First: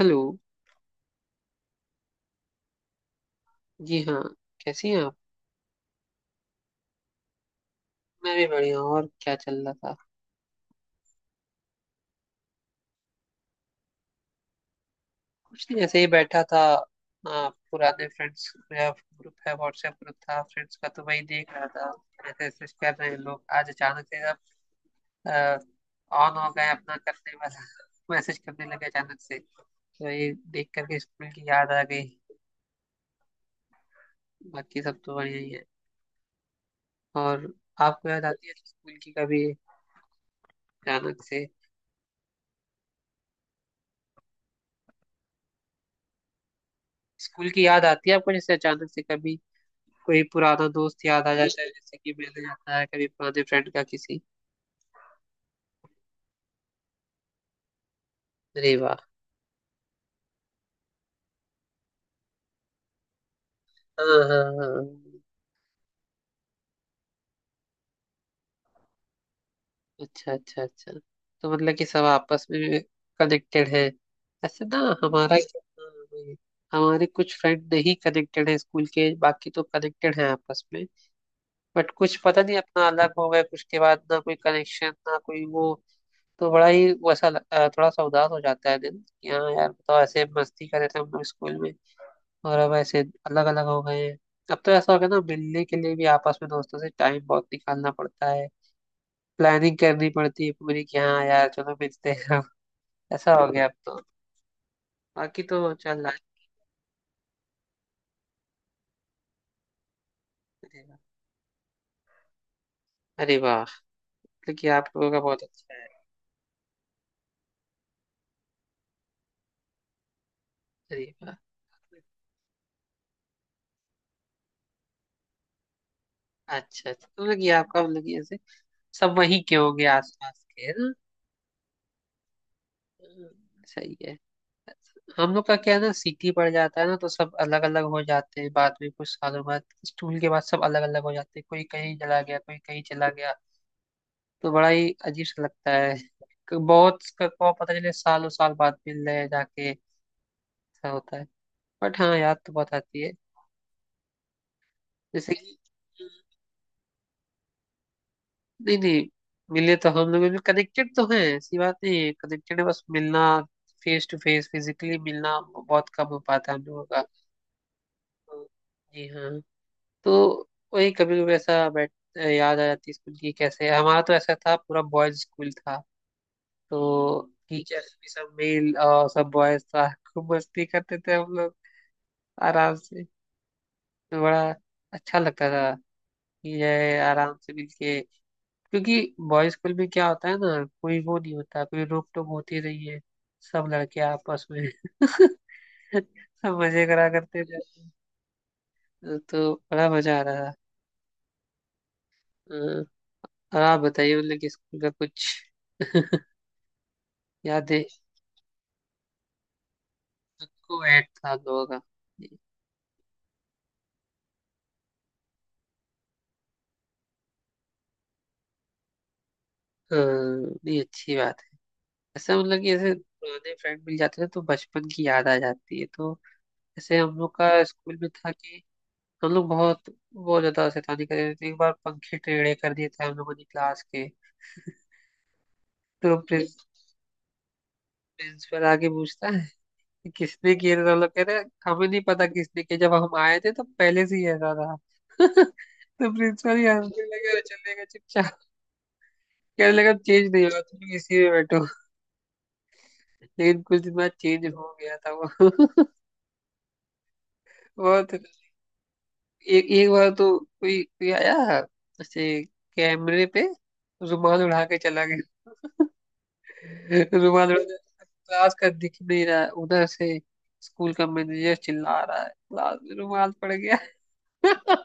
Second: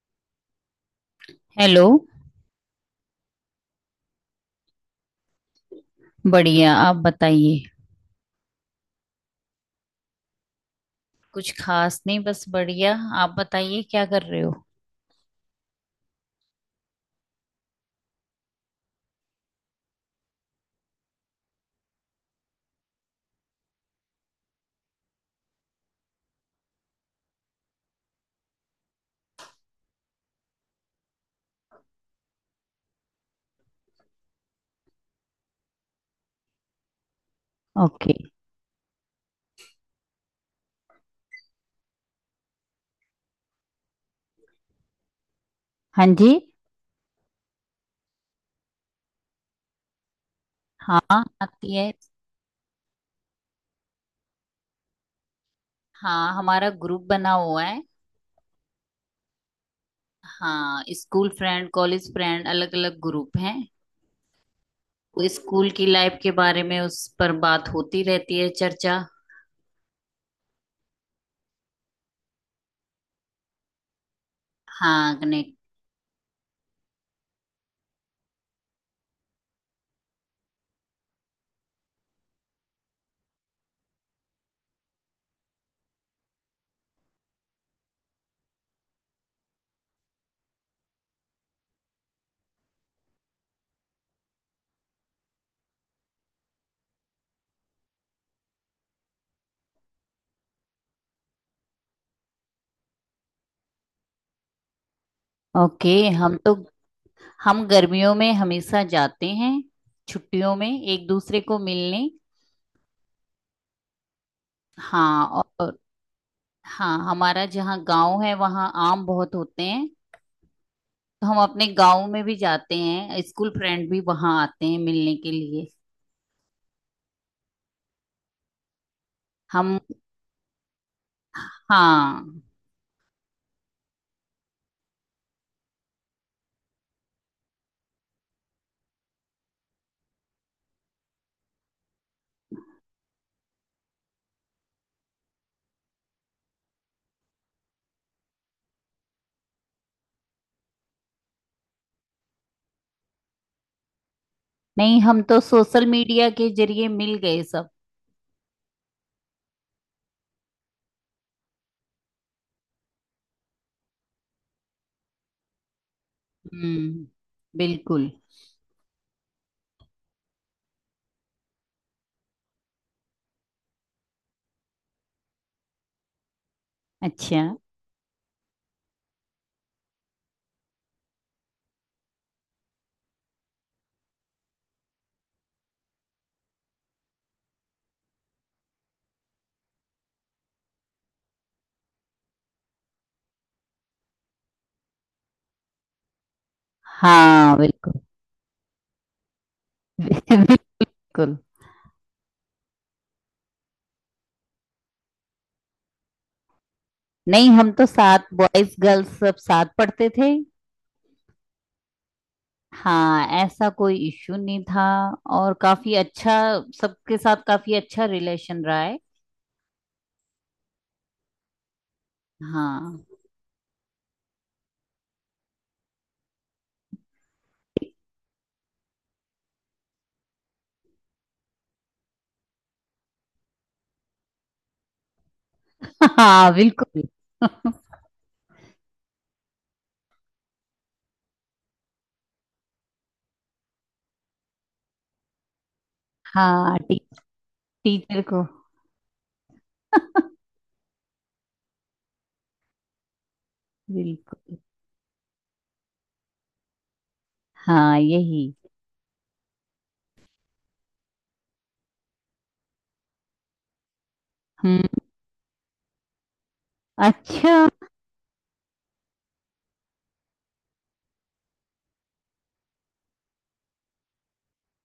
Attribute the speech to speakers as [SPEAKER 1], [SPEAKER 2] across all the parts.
[SPEAKER 1] Hello.
[SPEAKER 2] Hello.
[SPEAKER 1] जी हाँ। कैसी हैं आप?
[SPEAKER 2] बढ़िया, आप बताइए।
[SPEAKER 1] मैं भी बढ़िया हूँ। और क्या चल रहा था?
[SPEAKER 2] कुछ खास नहीं, बस बढ़िया। आप बताइए क्या कर रहे हो।
[SPEAKER 1] कुछ नहीं, ऐसे ही बैठा था। पुराने फ्रेंड्स मेरा ग्रुप है, व्हाट्सएप ग्रुप था फ्रेंड्स का, तो वही देख रहा था। ऐसे मैसेज कर रहे हैं लोग आज अचानक से, सब ऑन हो गए अपना करने वाला मैसेज करने लगे अचानक से। तो ये देख करके स्कूल की याद आ गई। बाकी सब तो बढ़िया ही है। और आपको
[SPEAKER 2] ओके।
[SPEAKER 1] याद आती है स्कूल की कभी अचानक से?
[SPEAKER 2] हाँ जी।
[SPEAKER 1] स्कूल की याद आती है आपको जैसे अचानक से कभी? कोई पुराना दोस्त
[SPEAKER 2] हाँ,
[SPEAKER 1] याद आ जाता है,
[SPEAKER 2] आती है।
[SPEAKER 1] जैसे कि मैंने आता है कभी पुराने फ्रेंड का किसी।
[SPEAKER 2] हाँ, हमारा ग्रुप बना हुआ है।
[SPEAKER 1] अरे वाह।
[SPEAKER 2] हाँ, स्कूल फ्रेंड, कॉलेज फ्रेंड, अलग अलग ग्रुप हैं।
[SPEAKER 1] हाँ हाँ हाँ।
[SPEAKER 2] वो स्कूल की लाइफ के बारे में उस पर बात होती रहती है, चर्चा।
[SPEAKER 1] अच्छा अच्छा अच्छा। तो मतलब कि सब आपस में कनेक्टेड है ऐसे, ना?
[SPEAKER 2] हाँ,
[SPEAKER 1] हमारा
[SPEAKER 2] कनेक्ट।
[SPEAKER 1] हाँ, हमारे कुछ फ्रेंड नहीं कनेक्टेड है स्कूल के, बाकी तो कनेक्टेड है आपस में। बट कुछ पता नहीं अपना अलग हो गए कुछ के बाद, ना कोई कनेक्शन ना कोई वो। तो बड़ा ही वैसा थोड़ा सा उदास हो जाता है दिन कि हाँ यार, बताओ ऐसे मस्ती कर रहे थे हम लोग स्कूल में, और अब ऐसे अलग अलग हो गए हैं। अब तो ऐसा हो गया ना, मिलने के लिए भी आपस में दोस्तों से टाइम बहुत निकालना पड़ता है। प्लानिंग करनी पड़ती है पूरी कि हाँ यार चलो मिलते हैं अब। ऐसा हो गया अब तो। बाकी तो
[SPEAKER 2] ओके।
[SPEAKER 1] चल रहा है।
[SPEAKER 2] हम गर्मियों में हमेशा जाते हैं छुट्टियों में,
[SPEAKER 1] अरे वाह।
[SPEAKER 2] एक दूसरे को मिलने।
[SPEAKER 1] अरे वाह। मतलब कि आप लोगों का
[SPEAKER 2] हाँ।
[SPEAKER 1] बहुत अच्छा
[SPEAKER 2] और
[SPEAKER 1] है।
[SPEAKER 2] हाँ, हमारा जहाँ गांव है वहाँ आम बहुत होते हैं।
[SPEAKER 1] अरे
[SPEAKER 2] तो
[SPEAKER 1] वाह।
[SPEAKER 2] हम अपने गांव में भी जाते हैं, स्कूल फ्रेंड भी वहाँ आते हैं मिलने के लिए।
[SPEAKER 1] अच्छा अच्छा, तो मतलब कि आपका मतलब कि ऐसे सब वहीं के
[SPEAKER 2] हम।
[SPEAKER 1] होंगे आसपास के, है ना?
[SPEAKER 2] हाँ।
[SPEAKER 1] हम्म, सही है। हम लोग का क्या है ना, सिटी पड़ जाता है ना, तो सब अलग अलग हो जाते हैं बाद में, कुछ सालों बाद स्कूल के बाद सब अलग अलग हो जाते हैं, कोई कहीं चला गया कोई कहीं चला गया। तो बड़ा ही अजीब सा लगता है। को पता चले सालों साल बाद मिल रहे हैं जाके। ऐसा होता है। बट हाँ, याद तो बहुत आती है।
[SPEAKER 2] नहीं, हम
[SPEAKER 1] जैसे
[SPEAKER 2] तो
[SPEAKER 1] कि
[SPEAKER 2] सोशल मीडिया के जरिए मिल गए सब।
[SPEAKER 1] नहीं नहीं, मिले तो हम लोग, कनेक्टेड तो हैं, ऐसी बात नहीं है, कनेक्टेड है, बस मिलना फेस टू फेस फिजिकली मिलना बहुत कम हो पाता है हम लोगों का।
[SPEAKER 2] हम्म। बिल्कुल।
[SPEAKER 1] जी हाँ। तो वही कभी कभी ऐसा बैठ याद आ जाती है स्कूल की। कैसे हमारा तो ऐसा था, पूरा बॉयज स्कूल था। तो
[SPEAKER 2] अच्छा।
[SPEAKER 1] टीचर्स भी सब मेल और सब बॉयज था, खूब मस्ती करते थे हम लोग आराम से। तो बड़ा अच्छा लगता था कि ये आराम से मिलके, क्योंकि बॉयज स्कूल में क्या होता है ना, कोई वो नहीं होता, कोई रोक टोक होती नहीं है। सब लड़के आपस में सब मजे करा करते
[SPEAKER 2] हाँ,
[SPEAKER 1] थे।
[SPEAKER 2] बिल्कुल।
[SPEAKER 1] तो बड़ा मजा आ रहा था।
[SPEAKER 2] बिल्कुल।
[SPEAKER 1] अ, और आप बताइए मतलब कि स्कूल का कुछ
[SPEAKER 2] नहीं, हम
[SPEAKER 1] याद है?
[SPEAKER 2] तो साथ बॉयज गर्ल्स सब साथ पढ़ते थे।
[SPEAKER 1] सबको ऐड था दोनों का।
[SPEAKER 2] हाँ, ऐसा कोई इश्यू नहीं था। और काफी अच्छा, सबके साथ काफी अच्छा रिलेशन रहा है।
[SPEAKER 1] अ, ये अच्छी बात है। ऐसा मतलब कि ऐसे
[SPEAKER 2] हाँ।
[SPEAKER 1] पुराने फ्रेंड मिल जाते हैं तो बचपन की याद आ जाती है तो। ऐसे हम लोग का स्कूल में था कि हम लोग बहुत बहुत ज्यादा शैतानी कर रहे थे। एक बार पंखे टेढ़े कर दिए थे हम लोगों ने क्लास के। तो
[SPEAKER 2] हाँ, बिल्कुल।
[SPEAKER 1] प्रिंसिपल आके पूछता है कि किसने किए थे, तो हम लोग कह रहे हैं, हमें नहीं पता किसने किए, जब हम आए थे तो पहले से ही ऐसा था। तो प्रिंसिपल ही
[SPEAKER 2] हाँ टी,
[SPEAKER 1] हंसने लगे और चले गए
[SPEAKER 2] टीचर
[SPEAKER 1] चुपचाप।
[SPEAKER 2] को।
[SPEAKER 1] कहने लगा चेंज नहीं होगा, तुम इसी में बैठो। लेकिन कुछ दिन बाद चेंज
[SPEAKER 2] बिल्कुल।
[SPEAKER 1] हो गया था वो।
[SPEAKER 2] हाँ,
[SPEAKER 1] बहुत
[SPEAKER 2] यही।
[SPEAKER 1] एक एक बार तो कोई कोई आया ऐसे कैमरे पे रुमाल उड़ा के
[SPEAKER 2] हम्म।
[SPEAKER 1] चला गया। रुमाल
[SPEAKER 2] अच्छा।
[SPEAKER 1] उड़ा के, क्लास का दिख नहीं रहा है उधर से, स्कूल का मैनेजर चिल्ला रहा है क्लास में रुमाल पड़ गया।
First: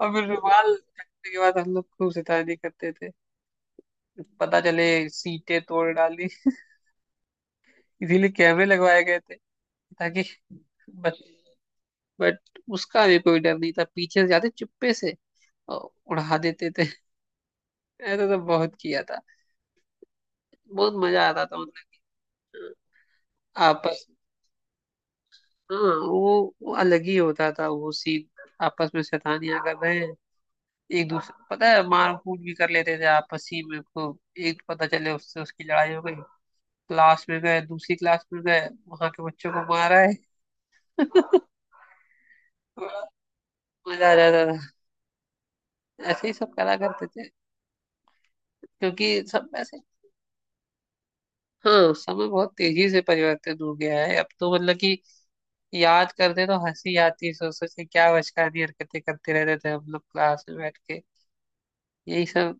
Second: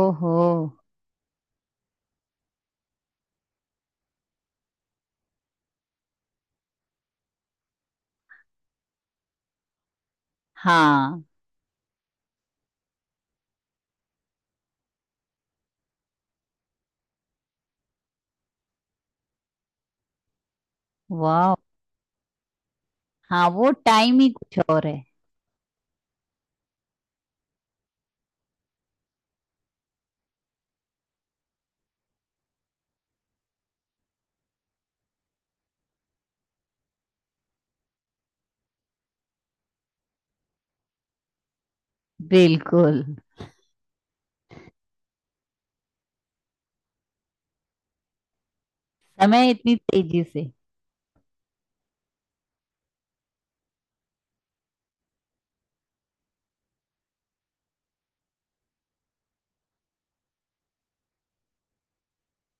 [SPEAKER 1] और फिर
[SPEAKER 2] ओहो।
[SPEAKER 1] रुमाल कटने के बाद हम लोग खूब शैतानी करते थे। पता चले सीटें तोड़ डाली। इसीलिए कैमरे लगवाए गए थे ताकि। बट
[SPEAKER 2] हाँ।
[SPEAKER 1] बट उसका भी कोई डर नहीं था, पीछे से जाते चुप्पे से अ, उड़ा देते थे। ऐसा तो बहुत किया था। बहुत मजा आता
[SPEAKER 2] वाह।
[SPEAKER 1] था मतलब।
[SPEAKER 2] हाँ,
[SPEAKER 1] हाँ,
[SPEAKER 2] वो
[SPEAKER 1] आपस।
[SPEAKER 2] टाइम ही कुछ और है।
[SPEAKER 1] हाँ, वो अलग ही होता था वो सीन। आपस में शैतानियां कर रहे हैं, एक दूसरे पता है मार कूट भी कर लेते थे आपस ही में खूब। एक पता चले उससे उसकी लड़ाई हो गई, क्लास में गए दूसरी क्लास में गए वहां के बच्चों को मारा है। बड़ा
[SPEAKER 2] बिल्कुल।
[SPEAKER 1] मजा आ जाता था, ऐसे ही सब करा करते थे, क्योंकि सब
[SPEAKER 2] समय इतनी
[SPEAKER 1] ऐसे।
[SPEAKER 2] तेजी से।
[SPEAKER 1] हाँ समय बहुत तेजी से परिवर्तित हो गया है अब तो, मतलब कि याद करते तो हंसी आती सोच सोच के क्या बचकानी हरकतें करते रहते थे हम लोग क्लास में बैठ के, यही सब।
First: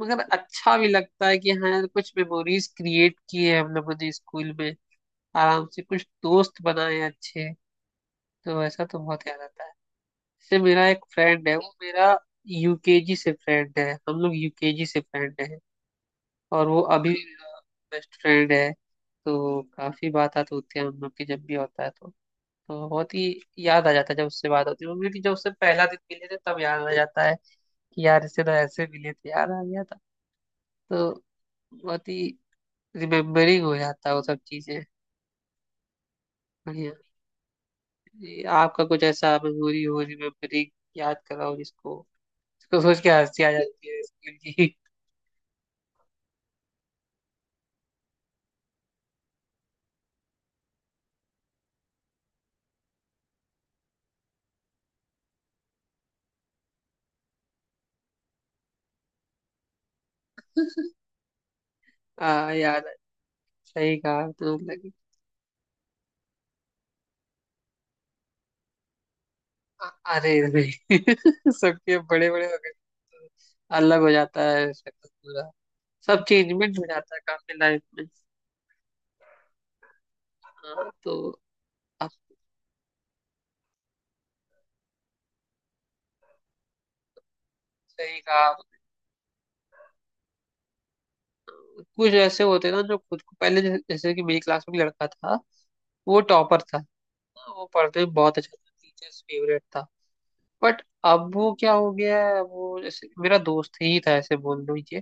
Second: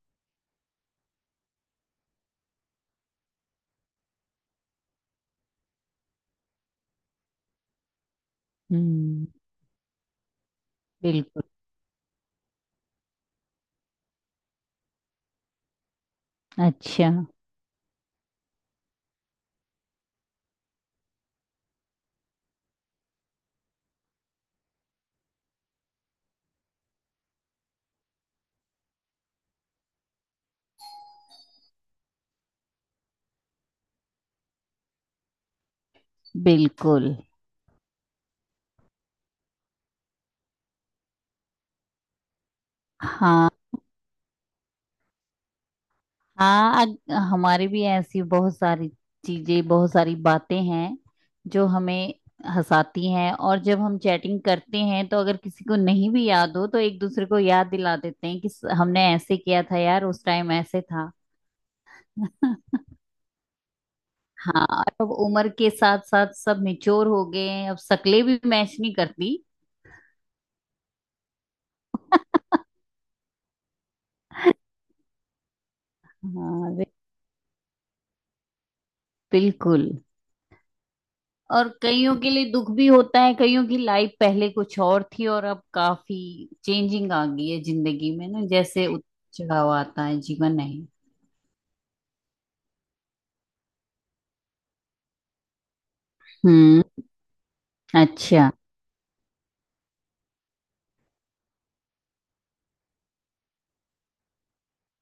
[SPEAKER 1] मगर अच्छा भी लगता है कि हाँ कुछ मेमोरीज क्रिएट किए हम लोगों ने स्कूल में, आराम से कुछ दोस्त बनाए अच्छे। तो ऐसा तो
[SPEAKER 2] हम्म।
[SPEAKER 1] बहुत याद आता है। जैसे मेरा एक
[SPEAKER 2] बिल्कुल।
[SPEAKER 1] फ्रेंड है वो मेरा यूकेजी से फ्रेंड है, हम लोग यूकेजी से फ्रेंड है। और वो
[SPEAKER 2] अच्छा।
[SPEAKER 1] अभी बेस्ट फ्रेंड है। तो काफी बात आती होती है हम लोग की जब भी होता है तो। तो बहुत ही याद आ जाता है जब उससे बात होती है। वो भी जब उससे पहला दिन मिले थे तब याद आ जाता है कि यार इससे तो ऐसे मिले थे, याद आ गया था तो। बहुत ही रिमेम्बरिंग हो जाता है वो सब चीजें। बढ़िया।
[SPEAKER 2] बिल्कुल।
[SPEAKER 1] ये आपका कुछ ऐसा मेमोरी हो रिमेम्बरिंग, याद कराओ जिसको, जिसको सोच के हंसी
[SPEAKER 2] हाँ।
[SPEAKER 1] आ जाती है स्कूल की।
[SPEAKER 2] हमारे भी ऐसी बहुत सारी चीजें, बहुत सारी बातें हैं जो हमें हंसाती हैं। और जब हम चैटिंग करते हैं तो अगर किसी को नहीं भी याद हो तो एक दूसरे को याद दिला देते हैं कि हमने ऐसे किया था यार, उस टाइम ऐसे था।
[SPEAKER 1] हाँ यार, सही कहा तो
[SPEAKER 2] हाँ, और
[SPEAKER 1] लगी।
[SPEAKER 2] अब उम्र के साथ साथ सब मेच्योर हो गए हैं, अब शक्लें भी मैच नहीं करती।
[SPEAKER 1] अरे नहीं। सबके बड़े बड़े हो गए तो अलग हो जाता है शक्ल पूरा। सब चेंजमेंट
[SPEAKER 2] हाँ,
[SPEAKER 1] हो जाता है काफी लाइफ में।
[SPEAKER 2] बिल्कुल।
[SPEAKER 1] हाँ, तो
[SPEAKER 2] और
[SPEAKER 1] आप
[SPEAKER 2] कईयों के लिए दुख भी होता है, कईयों की लाइफ पहले कुछ और थी और अब काफी चेंजिंग आ गई है जिंदगी
[SPEAKER 1] सही
[SPEAKER 2] में ना,
[SPEAKER 1] कहा आपने।
[SPEAKER 2] जैसे उतार चढ़ाव आता है, जीवन है।
[SPEAKER 1] कुछ ऐसे होते हैं ना जो खुद को पहले जैसे कि मेरी क्लास में एक लड़का था, वो टॉपर था।
[SPEAKER 2] हम्म।
[SPEAKER 1] हाँ, वो पढ़ते में बहुत
[SPEAKER 2] अच्छा।
[SPEAKER 1] अच्छा था, टीचर्स फेवरेट था। बट अब वो क्या हो गया है, अब वो जैसे मेरा दोस्त ही था ऐसे बोल लो ये।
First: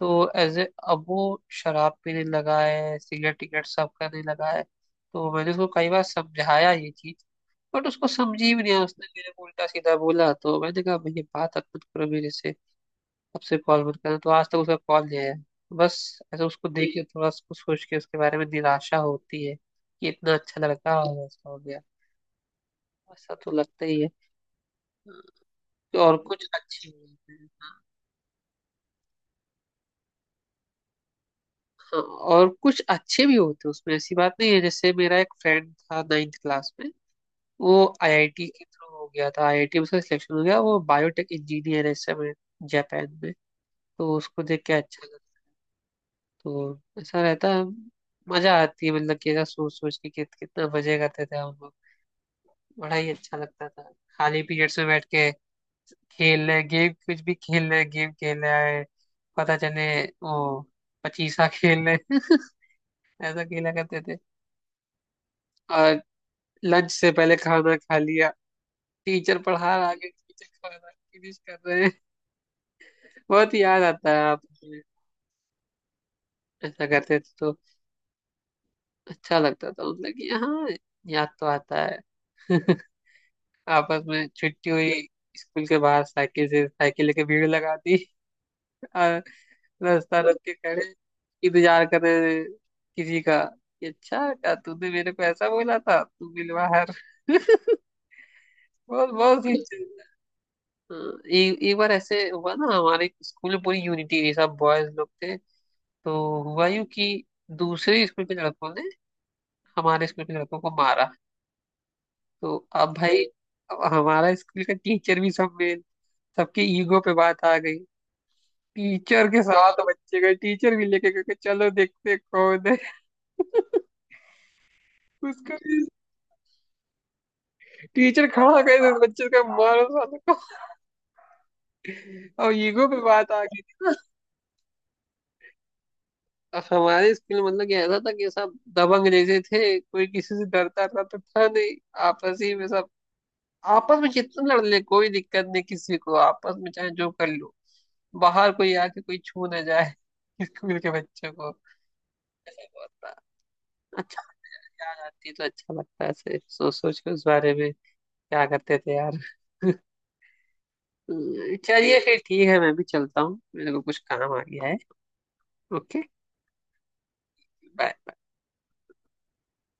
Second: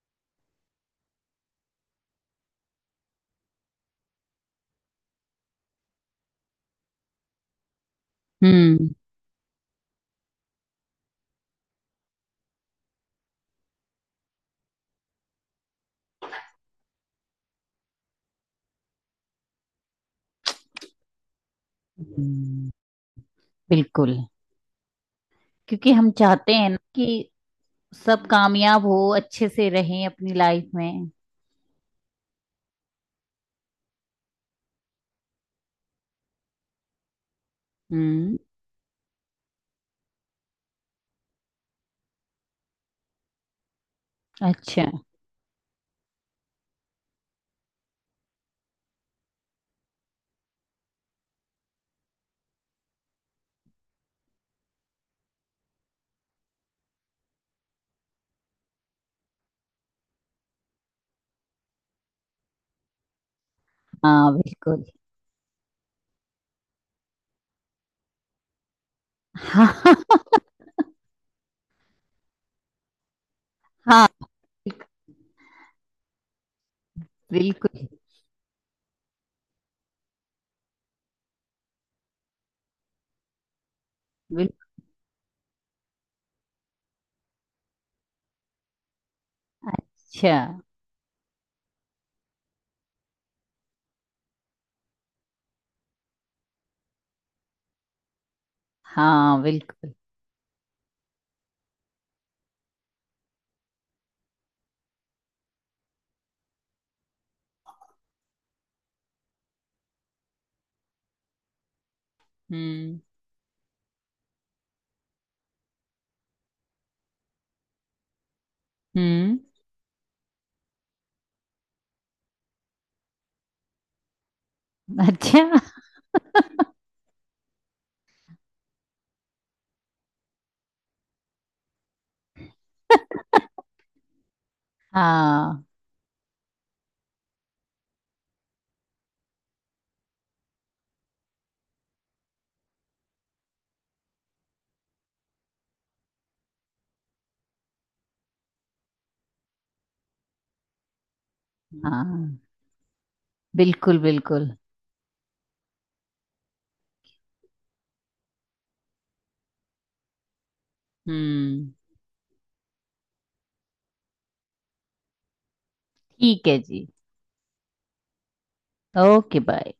[SPEAKER 1] तो एज ए अब वो शराब पीने लगा है, सिगरेट टिगरेट सब करने लगा है। तो मैंने उसको कई बार समझाया ये चीज। बट उसको समझी भी नहीं,
[SPEAKER 2] हम्म।
[SPEAKER 1] उसने मेरे को उल्टा सीधा बोला। तो मैंने कहा भैया बात मत करो मेरे से, अब से कॉल मत करना। तो आज तक उसका कॉल नहीं आया बस। ऐसे उसको देख के थोड़ा उसको सोच के उसके बारे में निराशा होती है कि इतना अच्छा लड़का और ऐसा हो गया।
[SPEAKER 2] हम्म,
[SPEAKER 1] ऐसा तो लगता ही है।
[SPEAKER 2] बिल्कुल। क्योंकि हम
[SPEAKER 1] और कुछ
[SPEAKER 2] चाहते हैं ना
[SPEAKER 1] अच्छे भी
[SPEAKER 2] कि
[SPEAKER 1] होते हैं। हाँ,
[SPEAKER 2] सब कामयाब हो, अच्छे से रहें अपनी लाइफ में।
[SPEAKER 1] और कुछ अच्छे भी होते हैं, उसमें ऐसी बात नहीं है। जैसे मेरा एक फ्रेंड था नाइन्थ क्लास में, वो
[SPEAKER 2] हम्म।
[SPEAKER 1] आईआईटी के थ्रू हो गया था, आईआईटी में उसका सिलेक्शन हो गया। वो बायोटेक इंजीनियर है इस समय जापान में। तो उसको देख के
[SPEAKER 2] अच्छा।
[SPEAKER 1] अच्छा लगा। तो ऐसा रहता है। मजा आती है मतलब कि ऐसा सोच सोच के कितना मजे करते थे हम लोग। बड़ा ही अच्छा लगता था खाली पीरियड्स में बैठ के खेल रहे गेम, कुछ भी खेल रहे, गेम खेल रहे हैं, पता चले वो पचीसा खेल रहे। ऐसा खेला करते थे।
[SPEAKER 2] हाँ, बिल्कुल।
[SPEAKER 1] और लंच से पहले खाना खा लिया, टीचर पढ़ा रहा
[SPEAKER 2] हाँ।
[SPEAKER 1] आगे, टीचर खाना फिनिश कर रहे हैं। बहुत याद आता
[SPEAKER 2] हाँ,
[SPEAKER 1] है आप ऐसा करते थे तो।
[SPEAKER 2] बिल्कुल
[SPEAKER 1] अच्छा लगता था मतलब कि हाँ, याद तो आता है। आपस में
[SPEAKER 2] बिल्कुल।
[SPEAKER 1] छुट्टी हुई, स्कूल के बाहर साइकिल से, साइकिल लेके भीड़ लगा दी। और रास्ता
[SPEAKER 2] अच्छा।
[SPEAKER 1] रोक के खड़े, इंतजार कर रहे किसी का कि अच्छा क्या तूने मेरे को ऐसा बोला था, तू मिल बाहर। बहुत
[SPEAKER 2] हाँ,
[SPEAKER 1] बहुत सी
[SPEAKER 2] बिल्कुल।
[SPEAKER 1] चीज़ है। हाँ, एक एक बार ऐसे हुआ ना, हमारे स्कूल में पूरी यूनिटी थी, सब बॉयज लोग थे। तो हुआ यूं कि दूसरे स्कूल के लड़कों ने हमारे स्कूल के लड़कों को मारा। तो अब
[SPEAKER 2] हम्म।
[SPEAKER 1] भाई, अब हमारा स्कूल का टीचर भी सब में, सबके ईगो पे बात आ गई। टीचर
[SPEAKER 2] हम्म।
[SPEAKER 1] के साथ बच्चे गए, टीचर भी लेके गए कि चलो देखते कौन है
[SPEAKER 2] अच्छा।
[SPEAKER 1] उसको भी। टीचर खड़ा कर दे बच्चे का, मारो साले को। और ईगो पे बात आ गई थी ना।
[SPEAKER 2] हाँ।
[SPEAKER 1] हमारे स्कूल में मतलब कि ऐसा था कि सब दबंग जैसे थे, कोई किसी से डरता डरता था नहीं। आपस ही में सब, आपस में जितना लड़ ले कोई दिक्कत नहीं किसी को, आपस में चाहे जो कर लो, बाहर कोई आके कोई छू ना जाए स्कूल के बच्चों को।
[SPEAKER 2] हाँ,
[SPEAKER 1] ऐसा बहुत था।
[SPEAKER 2] बिल्कुल
[SPEAKER 1] अच्छा,
[SPEAKER 2] बिल्कुल।
[SPEAKER 1] याद आती है तो अच्छा लगता है ऐसे सोच सोच के उस बारे में, क्या करते थे यार।
[SPEAKER 2] हम्म।
[SPEAKER 1] चलिए फिर ठीक है, मैं भी चलता हूँ, मेरे को कुछ काम आ गया है। ओके
[SPEAKER 2] ठीक है जी।
[SPEAKER 1] बाय।
[SPEAKER 2] Okay, bye.